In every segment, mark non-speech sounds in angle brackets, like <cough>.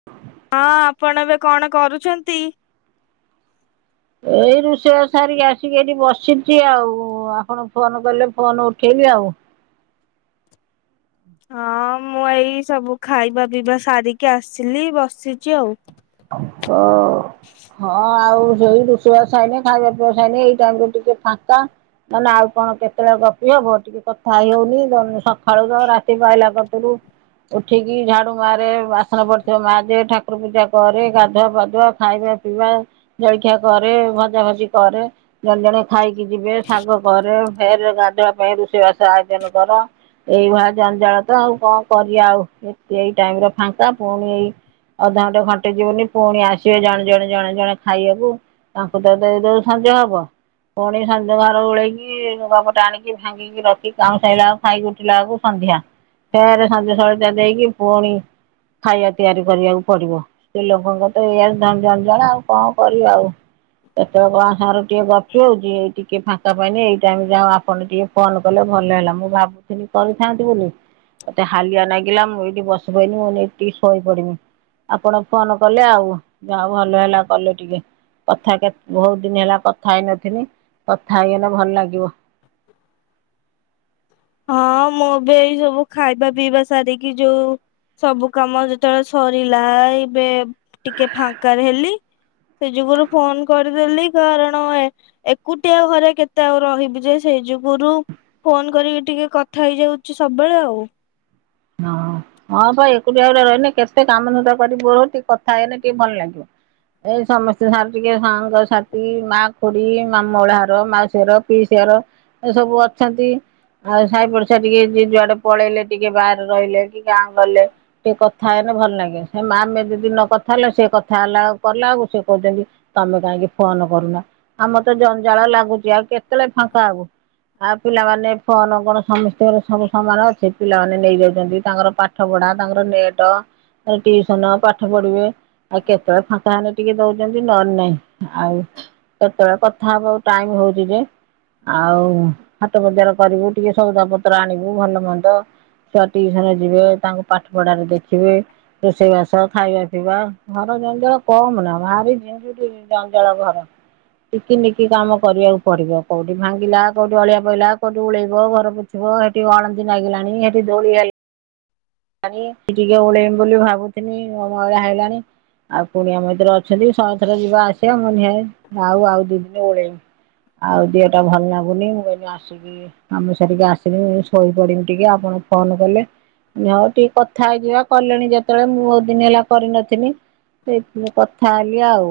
<inaudible> ହଁ, ଆପଣ ଏବେ କଣ କରୁଛନ୍ତି? ଏଇ ରୋଷେଇ ବାସ ସାରିକି ଆସିକି ଏଠି ବସିଛି ଆଉ, ଆପଣ ଫୋନ କଲେ ଫୋନ ଉଠେଇଲି ଆଉ। ହଁ ମୁଁ ଏଇ ସବୁ ଖାଇବା ପିଇବା ସାରିକି ଆସିଲି, ବସିଛି ଆଉ। ଓ ହଁ ଆଉ ଶୋଇ ରୁ ୁଆସାଇନ, ଖାଇବା ପିଇବା ସଇନେ, ଏଇ ଟାଇରେ ଟିକେ ଫାନ୍କ୍ଆ। ନ ଆଉ କଣ କେତେବେଳେ ଗପି ହବ ଟିକେ କଥା ହେଇ ହଉନି ସକାଳୁ ତ ରାତି ପାଇହଲା କରୁ ଉଠିକି ଝାଡୁ ମାରେ, ବାସନ ପଡିଥିବ ମାଯେ, ଠାକୁର। ପୂଜା କରେ, ଗାଧୁଆ, ପାଧୁଆ, ଖାଇବା, ପିଇବା, ଜଳଖିଆ କରେ, ଭଜା ଭଜି କରେ। ଜଣେ ଜଣେ ଖାଇକି ଯିବେ, ଶାଗ କରେ ଫେରେ ଗାଧୁଆ ପାଇଁ ରୋଷେଇବାସ ଆୟୋଜନ କର। ଏଇଭଆ ଜଞ୍ଜାଳ ତ, ଆଉ କଣ? କରିବା ଆଉ, ଏତେ ଏଇ ଟାଇମରେ ଫାଙ୍କା, ପୁଣି ଏଇ ଅଧଘଣ୍ଟା ଘଣ୍ଟ୍ ଟେ ଯିବୁନି ପୁଣି ଆସିବେ ଜଣେ, ଜଣେ, ଜଣେ, ଜଣେ ଖାଇବାକୁ, ତାଙ୍କୁ ତ ଦେଇଦଉ ସଜ ହବ। ପୁଣି ସାଞଧ୍ୟ ଘର ଓଳେଇକି, ଲୁଗା ପଟା ଆଣିକି ଭାଙ୍ଗିି ରଖି କାଉଁ ସାଇଲା ଆକୁ, ଖାଇ ଉଠିଲା ଆକୁ, ସନ୍ଧ୍ୟା। ଫେରେ ସଞ୍ଜ ସଳିତା ଦେଇକି, ପୁଣି ଖାଇଆ ତିଆରି କରିବାକୁ ପଡିବ। ସେ ଲୋକଙ୍କ ତ ଏଇଆ ଝଞଝଞଝଣା, ଆଉ କଣ କର ଆଉ? କେତେବେଳେ କଣ ସାଙ୍ଗର ଟିକେ ଗପି ହଉଛି, ଏଇ ଟିକେ ଫାଙ୍କା ପାଇଁନି, ଏଇ ଟାଇମ ଯାଉ ଆପଣ ଟିକେ ଫୋନ କଲେ ଭଲ ହେଲା, ମୁଁ ଭାବୁିଥିନି କରିଥାନ୍ତି ବୋଲି ମତେ ହାଲିଆ ନାଗିଲା। ମୁଁ ଏଇଠି ବସିପଇନି ମୁଁ ଟିକେ ଶୋଇ ପଡିବି, ଆପଣ ଫୋନ କଲେ ଆଉ, ଯାଉ ଭଲ ହେଲା, କଲେ ଟିକେ। କଥା କେ, ବହୁତ ଦିନ ହେଲା କଥା ହେଇନଥିନି, କଥା ହେଇଗଲେ ଭଲ ଲାଗିବ। ହଁ ମୁଁ ବି ଏଇ ସବୁ ଖାଇବା ପିଇବା ସାରିକି ଯୋଉ?? ସବୁ କାମ ଯେତେବେଳେ ସରିଲା ଏବେ ଟିକେ ଫାଙ୍କ ହେଲି। ସେ ଯୁଗରୁ ଫୋନ କରିଦେଲି କାରଣ ଏ ଏକୁଟିଆ ଘରେ କେତେ ଆଉ ରହିବି ଯେ ସେଇ ଯୁଗୁରୁ ଫୋନ କରିକି ଟିକେ କଥା ହେଇଯାଉଛି ସବୁବେଳେ ଆଉ। ହଁ ହଁ ପା ଏକୁଟିଆ ଗୁରେ ରହିନେ କେତେ କାମଧନ୍ଦା କୁଆଡ଼େ ପଳେଉଛି କଥା ହେଇଗନେ ଟିକେ ଭଲ ଲାଗିବ। ଏଇ ସମସ୍ତେ ସାଙ୍ଗରେ ଟିକେ ସାଙ୍ଗ ସାଥି ମା ଖୁଡି ମା ମୁଁ ମଉଳାଘର ମାଉସିଘର ପିଇସି ଘର ଏ ସବୁ ଅଛନ୍ତି, ଆଉ ସାାଇପଡିସା ଟିକେ ଯେ ଯୁଆଡେ ପଳେଇଲେ ଟିକେ ବା ରହିଲେ କି ଗାଁ କୁ ଗଲେ। ଟିକେ କଥା ହେଇନେ ଭଲ ଲାଗେ, ସେ ମା ଆମେ ଯଦି ନ କଥା ହେଲେ ସେ କଥା ହେଲା କଲା ବେକୁ ସେ କହୁଛନ୍ତି ତମେ କାହିଁକି ଫୋନ କରୁନା ଆମ ତ ଜଞ୍ଜାଳ ଲାଗୁଛି ଆଉ କେତେବେଳେ ଫାଙ୍କା ହବୁ। ଆଉ ପିଲାମାନେ ଫୋନ କଣ ସମସ୍ତଙ୍କର ସବୁ ସମାନ ଅଛି ପିଲାମାନେ ନେଇଯାଉ ଛନ୍ତି ତାଙ୍କର ପାଠ ପଢା ତାଙ୍କର ନେଟ ପୁଣି ଟିସନ ପାଠ ପଢିବେ ଆଉ କେତେବେଳେ ଫାଙ୍କା ହେନେ ଟିକେ ଦଉଛନ୍ତି ନହେଲେ ନାଇଁ ଆଉ। କେତେବେଳେ କଥା ହବାକୁ ଟାଇମ୍ ହଉଛି ଯେ। ଆଉ ହାଟ ବଜାର କରିବୁ ଟିକେ ସଉଦା ପତ୍ର ଆଣିବୁ ଭଲ ମନ୍ଦ। ଛୁଆ ଟିଉସନ ଯିବେ ତାଙ୍କୁ ପାଠ ପଢାରେ ଦେଖିବେ। ରୋଷେଇ ବାସ ଖାଇବା ପିଇବା ଘର ଜଞ୍ଜାଳ କମ ନା ଭାରି ଭାରି ଜଞ୍ଜାଳ ଘର। ଟିକ ନିକି କାମ କରିବାକୁ ପଡିବ କୋଉଠି ଭାଙ୍ଗିଲା କୋଉଠି ଅଳିଆ ପଇଲା କୋଉଠି ଉଳେଇବ ଘର ପୋଛ ଛିବ ହେଠି ଅଳନ୍ଧି ଲାଗିଲାଣି ସେଠି ଦୋଳି ହେଲାଣି। ଲାଣି ଟିକେ ଓଳେଇମି ବୋଲି ଭାବୁଥିଲି <unintelligible> ହେଇଗଲାଣି। ଆଉ କୁଣିଆ ମ୍ୟେତ୍ର ଅଛନ୍ତି ସହେ ଥର ଯିବା ଆସିବା ମୁଁ କହିନି ହେ ଯାଉ ଆଉ ଦି ଦିନ ଓଳେଇବି। ଆଉ ଦିହଟା ଭଲ ଲାଗୁନି ମୁଁ କହିନି ଆସିକି କାମ ଶାରିକି ଆସନି ମୁ ଶୋଇପଡିବି ଟିକେ ଆପଣ ଫୋନ କଲେ। ହଉ ଟିକେ କଥା ହେଇଯିବା କଲେଣି ଯେତେବେଳେ ମୁଁ ଭଉତୁ ଦିନି ହେଲା କରିନଥିଲି। ସେଇଥିରେ କଥା ହେଲି ଆଉ।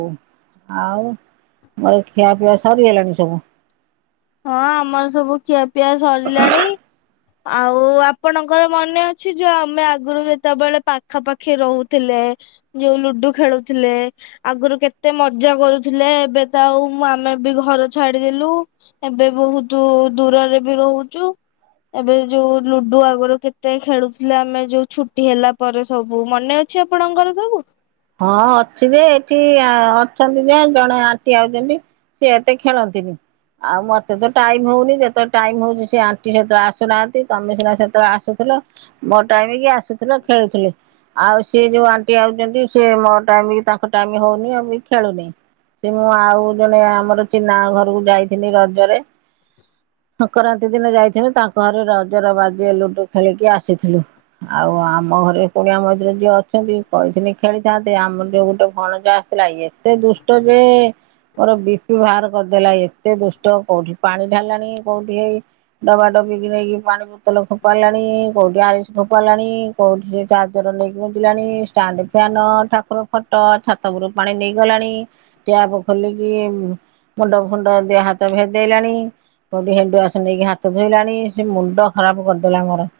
ଆଉ <unintelligible> ଖିଆ ପିଆ ସରିଗଲାଣି ସବୁ? ହଁ ଆମର ସବୁ ଖିଆପିଆ ସରିଲାଣି। ଆଉ ଆପଣଙ୍କର ମନେ ଅଛି ଯୋଉ ଆମେ ଆଗରୁ ଯେତେବେଳେ ପାଖାପାଖି ରହୁଥିଲେ। ଯୋଉ ଲୁଡୁ ଖେଳୁଥିଲେ। ଆଗରୁ କେତେ ମଜା କରୁଥିଲେ, ଏବେ ତ ଆଉ ମୁଁ ଆମେ ବି ଘର ଛାଡିଦେଲୁ। ଏବେ ବହୁତ ଦୂରରେ ବି ରହୁଛୁ। ଏବେ ଯୋଉ ଲୁଡୁ ଆଗରୁ କେତେ ଖେଳୁଥିଲେ ଆମେ ଯୋଉ ଛୁଟି ହେଲା ପରେ ସବୁ ମନେ ଅ ଛି ଆପଣଙ୍କର ସବୁ? ହଁ ଅଛି ଯେ ଏଠି ଅଛନ୍ତି ଯେ ଜଣେ ଆଣ୍ଟୀ ଆଇଛନ୍ତି। ସେ ଏତେ ଖେଳନ୍ତିନି। ଆଉ ମତେତ ଟାଇମ ହଉନି ଯେତେବେଳେ ଟାଇମ ହଉଛି ସେ ଆଣ୍ଟି ସେତେଳ ଆସୁନାହାନ୍ତି ତମେ ସିନା ସେତେବେଳେ ଆସୁଥିଲ। ମୋ ଟାଇମ କି ଆସୁଥିଲ ଖେଳୁଥିଲି ଆଉ ସିଏ ଯୋଉ ଆଣ୍ଟି ଆଉଛନ୍ତି ସେ ମୋ ଟାଇମ କୁ ତାଙ୍କ ଟାଇମ ହଉନି ଆଉ ବି ଖେଳୁନି। ସେ ମୁଁ ଆଉ ଜଣେ ଆମର ଚିନା ଘରକୁ ଯାଇଥିଲି ରଜରେ। ସଂକ୍ରାନ୍ତି ଦିନ ଯାଇଥିନି ତାଙ୍କ ଘରେ ରଜର ବାଜିଏ ଲୁଡୁ ଖେଳିକି ଆସିଥିଲୁ। ଆଉ ଆମ ଘରେ କୁଣିଆ ମଇତର ଯିଏ ଅଛନ୍ତି କହିଥିଲେ ଖେଳିଥାନ୍ତେ ଆମର ଯୋଉ ଗୋଟେ ଭଣଜା ଆସିଥିଲା ଏତେ ଦୁଷ୍ଟ ଯେ ମୋର ବି ପି ବାହାର କରିଦେଲା ଏତେ ଦୁଷ୍ଟ କୋଉଠି ପାଣି ଢାଳିଲାଣି କୋଉଠି ହେଇ ଡବା ଡବି କିି ନେଇକି ପାଣି ବୋତଲ ଫୋପାରିଲାଣି କୋଉଠି ଆରିସ ଫୋପାରିଲାଣି। କୋଉଠି ଚାର୍ଜର ନେଇକିିଲାଣି ଷ୍ଟାଣ୍ଡ ତାନ ଠାକୁର ଫଟ ଛାତ ଉପରୁକୁ ପାଣି ନେଇଗଲାଣି ଟ୍ୟାପ ଖୋଲିକି ମୁଣ୍ଡ ଫୁଣ୍ଡ ଦେହ ହାତ ଭେଦେଇଲାଣି କୋଉଠି ହେଣ୍ଡ୍ ୱସ ନେଇକି ହାତ ଧୋଇଲାଣି ସେ ମୁଣ୍ଡ ଖରାପ କରିଦେଲା ମୋର।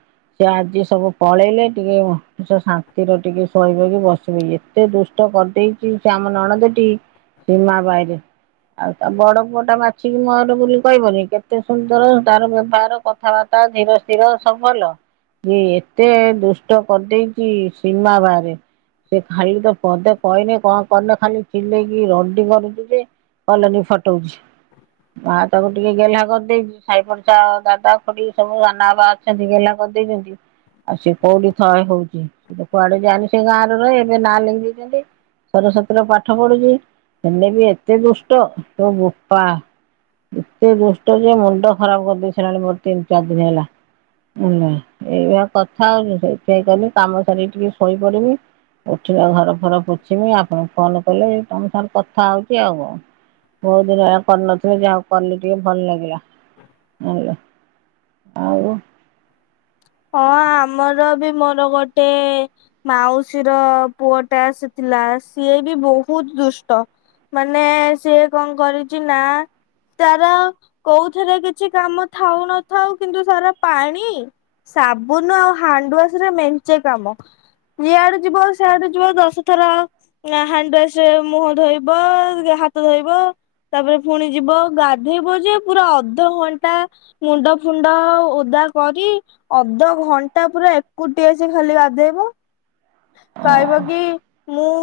ସେ ଆଜି ସବୁ ପଳେଇଲେ ଟିକେ ମଣିଷ ଶାନ୍ତିର ଟିକେ ଶୋଇଚି ହେଇ ବସିବ ଏତେ ଦୁଷ୍ଟ କରିଦେଇଛି ସେ ଆମ ନଣନ୍ଦଟି ସୀମା ବାହିରେ ଆଉ ତା ବଡ଼ ପୁଅ ଟା ମାଛିିକି ମୋର ବୋଲି କହିବନି। କେତେ ସୁନ୍ଦର ତାର ବ୍ୟବହାର କଥାବାର୍ତ୍ତା ଧୀର ସ୍ଥିର ସବ୍ ଭଲ ଯେ, ଏତେ ଦୁଷ୍ଟ କର୍ ଦେଇଚି ସୀମା ବାହାରେ ସେ ଖାଲି ତ ପଦେ କହଲେ, କଣ କଲେ? ଖାଲି ଚିଲେଇକି ରଡି କରୁଚି ଯେ କଲନି ଫଟଉଛି ମା ତାକୁ ଟିକେ ଗେହ୍ଲା କର୍ ଦେଇଛି। ସାଇ ପଡ଼ସା ଦାଦା ଖୁଡ଼ି ସବୁ ସାନା ବା ସେନ୍ତି ଗେଲ୍ହା କର୍ ଦେଇଛନ୍ତି, ଆଉ ସିଏ କୋଉଠି ଥଏ ହଉଛି। ସେ ତ କୁଆଡ଼େ ଯାଏନି ସେ ଗାଁ ରେ ରହେ ଏବେ ନାଁ ଲେଖ୍ ଦେଇଚନ୍ତି ସରସ୍ଵତୀର ପାଠ ପଢୁଚି, ହେଲେ ବି ଏତେ ଦୁଷ୍ଟ ତୋ ବୋପା ଏତେ ଦୁଷ୍ଟ ଯେ ମୁଣ୍ଡ ଖରାପ୍ କରିଦେଇ ସାରାଲାଣି, ମୋର୍ ତିନ୍-ଚାର୍ ଦିନି ହେଲା ହେଲା, ଏଇଆ କଥା ଆଉ ରୋଷେଇ କଲି କାମ ସାରିକି। ଟିକେ ଶୋଇ ପଡ଼ିଲି ଉଠିକି ଆଉ ଘର ଫର ପୋଛିଲି। ଆପଣ ଫୋନ୍ କଲେ, ତମ ସାଥେ କଥା ହଉଛି ଆଉ କଣ ବହୁତ୍ ଦିନ ହେଲା କର୍ ନଥିଲି, ଯାହାହଉ କଲି ଟିକେ ଭଲ୍ ଲାଗିଲା ଆଉ ହଁ, ଆମର ବି ମୋର ଗୋଟେ ମାଉସୀ ର ପୁଅଟା ଆସିଥିଲା, ସିଏ ବି ବହୁତ୍ ଦୁଷ୍ଟ ମାନେ, ସିଏ କଣ କରିଚି ନା ତାର କୋଉଥେରେ କିଛି କାମ ଥାଉ ନଥାଉ, କିନ୍ତୁ ତାର ପାଣି ସାବୁନ୍ ଆଉ ହାଣ୍ଡୱାରେ ମେଞ୍ଚେ କାମ ଜିଆଡ଼େ ଯିବ ସିଆଡ଼େ ଯିବ ଦଶଥର ୟା ହାଣ୍ଡୱାସ୍ ରେ ମୁହଁ ଧୋଇବ ହାତ ଧୋଇବ ତାପରେ ପୁଣି ଯିବ, ଗାଧେଇବ ଯେ ପୁରା ଅଧଘଣ୍ଟା ମୁଣ୍ଡ ଫୁଣ୍ଡ ଓଦା କରି ଅଧଘଣ୍ଟା ପୁରା ଏକୁଟିଆ ସେ ଖାଲି ଗାଧେଇବ କହିବ କି? ମୁଁ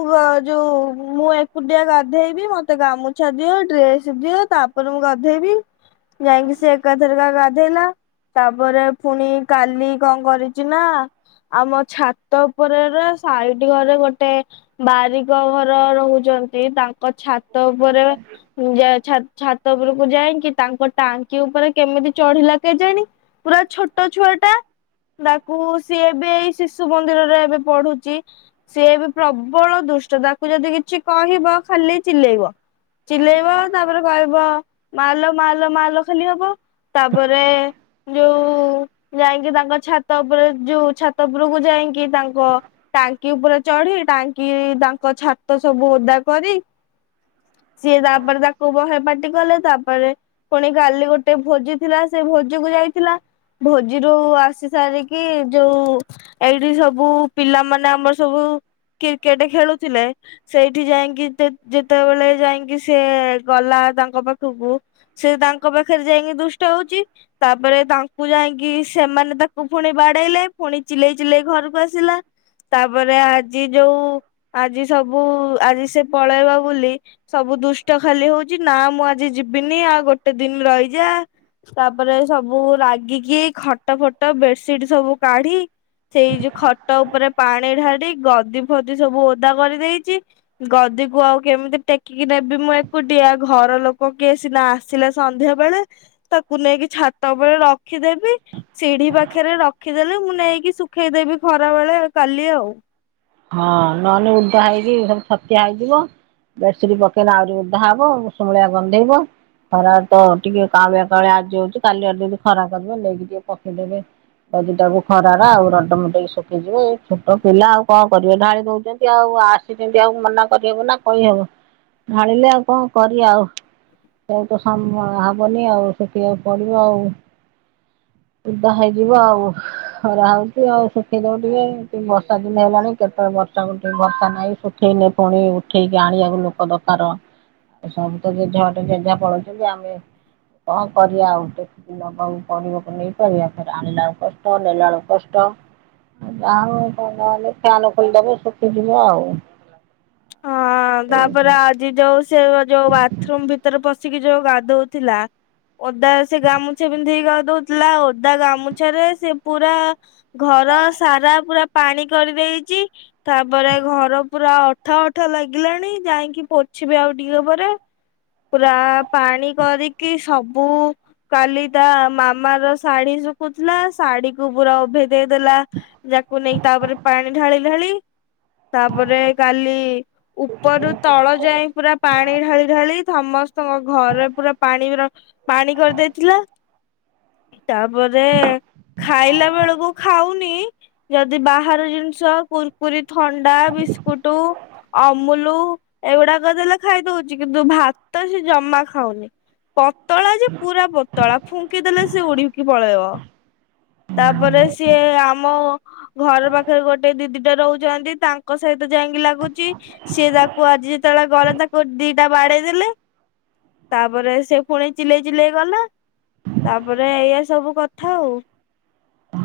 ଯୋଉ ମୁଁ ଏକୁଟିଆ ଗାଧେଇବି, ମତେ ଗାମୁଛା ଦିଅ ଡ୍ରେସ୍ ଦିଅ, ତାପରେ ମୁଁ ଗାଧେଇବି ଜାଇଁକି ସେ ଏକା ଥେରେକା ଗାଧେଇଲା ତାପରେ ପୁଣି କାଲି କଣ କରିଛି ନା, ଆମ ଛାତ ଉପରେ ରେ ସାଇଟି ଘରେ ଗୋଟେ, ବାରିକ ଘର ରହୁଚନ୍ତି। ତାଙ୍କ ଛାତ ଉପରେ, ଜା ଛା ଛାତ ଉପୁରକୁ ଯାଇକି, ତାଙ୍କ ଟାଙ୍କି ଉପରେ କେମିତି ଚଢ଼ିଲା କେଜାଣି ପୁରା ଛୋଟ ଛୁଆ ଟା, ତା କୁ ସିଏ ଏବେ ଏଇ ଶିଶୁ ମନ୍ଦିରରେ ଏବେ ପଢୁଚି ସିଏ ବି ପ୍ରବଳ ଦୁଷ୍ଟ, ତାକୁ ଯଦି କିଛି କହିବ ଖାଲି ଚିଲେଇବ ଚିଲେଇବ ତାପରେ କହିବ, ମାଲ ମାଲ ମାଲ ଖାଲି ହବ ତାପରେ ଯୋଉ, ଯାଇଙ୍କି ତାଙ୍କ ଛାତ ଉପରେ ଯୋଉ ଛାତ ଉପରକୁ ଯାଇଙ୍କି। ତାଙ୍କ ଟାଙ୍କି ଉପରେ ଚଢି, ଟାଙ୍କି ତାଙ୍କ ଛାତ ସବୁ ଓଦା କରି ସିଏ ତାପରେ ତାକୁ ବହ ପାଟି କଲେ ତାପରେ ପୁଣି କାଲି ଗୋଟେ ଭୋଜି ଥିଲା। ସେ ଭୋଜିକୁୁ ଯାଇଥିଲା। ଭୋଜିରୁ ଆସି ସାରିକି ଯୋଉ ଏଇଠି ସବୁ ପିଲାମାନେ ଆମର ସବୁ କ୍ରିକେଟେ ଖେଳୁଥିଲେ। ସେଇଠି ଯାଇଁକି ଯେତେବେଳେ ଯାଇଁକି ସେ ଗଲା ତାଙ୍କ ପାଖକୁ ସେ ତାଙ୍କ ପାଖରେ ଯାଇକି ଦୁଷ୍ଟ ହଉଚି। ତାପରେ ତାଙ୍କୁ ଯାଇକି ସେମାନେ ତାକୁ ପୁଣି ବାଡ଼େଇଲେ। ପୁଣି ଚିଲେଇ ଚିଲେଇ ଘରୁକୁ ଆସିଲା। ତାପରେ ଆଜି ଯୋଉ ଆଜି ସବୁ ଆଜି ସେ ପଳେଇବ ବୁଲି ସବୁ ଦୁଷ୍ଟ ଖାଲି ହଉଚି ନାଁ ମୁଁ ଆଜି ଯିବିନି ଆଉ ଗୋଟେ ଦିନି ରଇଯା। ତାପରେ ସବୁ ରାଗିକି ଖଟ ଫଟ ବେଡସିଟ୍ ସବୁ କାଢ଼ି ସେଇ ଯୋଉ ଖଟ ଉପରେ ପାଣି ଢାଡ଼ି ଗଦି ଫଦି ସବୁ ଓଦା କରିଦେଇଚି। ଗଦିକୁ ଆଉ କେମିତି ଟେକିକି ନେବି ମୁଁ ଏକୁଟିଆ ଘର ଲୋକ କିଏ ସିନା ଆସି ଆସିଲେ ସନ୍ଧ୍ୟା ବେଳେ ତାକୁ ନେଇକି ଛାତ ଉପରେ ରଖିଦେବି ସିଢି ପାଖରେ ରଖିଦେଲେ ମୁଁ ନେଇକି ଶୁଖେଇଦେବି ଖରା ବେଳେ କାଲି ଆଉ। ହଁ ନହେଲେ ଉଦା ହେଇକି ସବୁ ଛତିଆ ହେଇଯିବ। ବେଡସିଟ ପକେଇଲେ ଆହୁରି ଉଧା ହବ ଉଷମଳିଆ ଗନ୍ଧେଇବ। ଖରା ତ ଟିକେ କାଳୁଆ କାଳୁଆ ଆଜି ହଉଛି କାଲିି ଆଡ଼େ ଟିକେ ଖରା ଦବ ନେଇକି ଟିକେ ପକେଇଦେବେ। ଗଦିଟାକୁ ଖରାର ଆଉ ରଡ ମଡକି ଶୁଖିଯିବ ଏଇ ଛୋଟ ପିଲା ଆଉ। କଣ କରିବେ ଢାଳି ଦଉଛନ୍ତି ଆଉ ଆସିଛନ୍ତି ଆଉ ମନା କରିହବ ନା କହିହବ। ଢାଳିଲେ ଆଉ କଣ କରିବା ଆଉ। ସେ ତ ହବନି ଆଉ ସେଥିପାଇ ପଡିବ ଆଉ। ଉଦା ହେଇଯିବ ଆଉ ଖରା ହଉଛି ଆଉ ଶୁଖେଇ ଦବ ଟିକେ ଦିନ ହେଲାଣି କେତବେଳେ ବର୍ଷା ଉଠେଇବ ବର୍ଷା ନାହିଁ। ଶଠେଇନେ ପୁଣି ଉଠେଇକି ଆଣିବାକୁ ଲୋକ ଦରକାର। ଆଉ ସବୁ ତ ଜେଝାବାଟେରେ ଯେଝା ପଳଉଛନ୍ତି ଆମେ କଣ କରିବା ଆଉ। ନବାକୁ ପଡିବ ନେଇପାରିବା ଫରେ ଆଣିଲା ବଳୁ କଷ୍ଟ ନେଲା ବେଳୁ କଷ୍ଟ। ଯାହେଲେ ଫ୍ୟାନ ଫୁନି ଦେବେ ଶୁଖିଯିବ ଆଉ। ହଁ ତାପରେ ଆଜି ଯୋଉ ସେ ଯୋଉ ବାଥରୁମ ଭିତରେ ପଶ ସିକି ଯୋଉ ଗାଧଉଥିଲା ଓଦା ସେ ଗାମୁଛା ପନ୍ଧିକି ଗାଧଉଥିଲା ଓଦା ଗାମୁଛାରେ ସେ ପୁରା ଘର ସାରା ପୁରା ପାଣି କରିଦେଇଛି ତାପରେ ଘର ପୁରା ଅଠା ଅଠା ଲାଗିଲାଣି ଯାଇକି ପୋଛିବି ଆଉ ଟିକେ ପରେ। ପୁରା ପାଣି କରିକି ସବୁ କାଲି ତା ମାମା ର ଶାଢୀ ଶୁଖୁଥିଲା ଶାଢୀକୁୁ ପୁରା ଉଭେ ଦେଇଦେଲା ଯାକୁ ନେଇକି ତାପରେ ପାଣି ଢାଳି ଢାଳି ତାପରେ <unintelligible> ଉପରୁ ତଳ ଯାଇଏ ପୁରା ପାଣି ଢାଳି ଢାଳି ସମସ୍ତଙ୍କ ଘରେ ପୁରା ପାଣି ରଖି ପାଣି କରିଦେଇଥିଲା। ତାପରେ ଖାଇଲା ବେଳକୁ ଖାଉନି। ଯଦି ବାହାର ଜିନିଷ କୁୁରୁକୁରି ଥଣ୍ଡା ବି ଟୁ ଅମୁଲୁ ଏଗୁଡାକ ଦେଲେ ଖାଇଦଉଛି। କିନ୍ତୁ ଭାତ ସେ ଜମା ଖାଉନି। ପତଳା ଯେ ପୁରା ପତଳା ଫୁଙ୍କିଦେଲେ ସେ ଉଡିକି ପଳେଇବ। ତାପରେ ସିଏ ଆମ ଘର ପାଖରେ ଗୋଟେ ଦିଦିଟା ରହୁଛନ୍ତି। ତାଙ୍କ ସହିତ ଯାଇକି ଲାଗୁଛି ସିଏ ତାକୁ ଆଜି ଯେତେବେଳେ ଗଲା ତାକୁ ଦିଟା ବାଡେଇ ଦେଲେ। ତାପରେ ସେ ପୁଣି ଚିଲେଇ ଚିଲେଇ ଗଲା। ତାପରେ ଏଇଆ ସବୁ କଥା ଆଉ।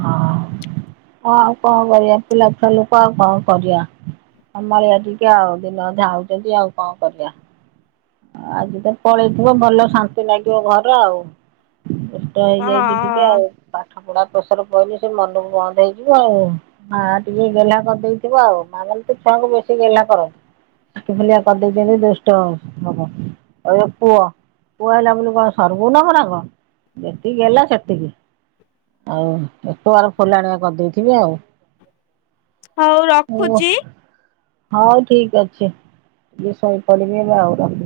ହ ହଁ ଆଉ କଁ କରିଆ ପିଲାଛୁଆ ଲୋକ ଆଉ କଁ କରିଆ? ସମ୍ଭାଳିଆ ଟିକେ ଆଉ ଦିନ ଅଧେ ଆଉଚନ୍ତି ଆଉ କଁ କରିଆ। ଅ ଆଜି ତ ପଳେଇଥିବ ଭଲ ଶାନ୍ତି ଲାଗିବ ଘର ଆଉ। ଦୁଷ୍ଟ ହେଇଯାଇଚି ଟିକେ ହଁ ଆଉ ପାଠ ପଢା ପ୍ରେସର ପଇଲେ ସେ ମନକୁ ବନ୍ଦ୍ ହେଇଯିବ ଆଉ। ମା ଟିକେ ଗେହ୍ଲା କରିଦେଇଥିବ ଆଉ ମା ମାନେ ତ ଛୁଆଙ୍କୁ ବେଶୀ ଗେହ୍ଲା କରନ୍ତି। <unintelligible> ଫୁଲିଆ କରି ଦେଇଚନ୍ତି ଦୁଷ୍ଟ। ଓହେ କହିବ ପୁଅ ପୁଅ ହେଲା ବୋଲି କଁ ସର୍ଗକୁ ନବ ନା କଁ? ଯେତିକି ହେଲା ସେତିକି। ଆଉ <unintelligible> ଫୁଲାଣିଆ କରିଦେଇଥିବେ ଆଉ। ହଉ ପୁଅ। ରଖୁଛି। ହଉ ଠିକ୍ ଅଛି ଯି ଶୋଇପାଡିବି ଏବେ ଆଉ ରଖୁ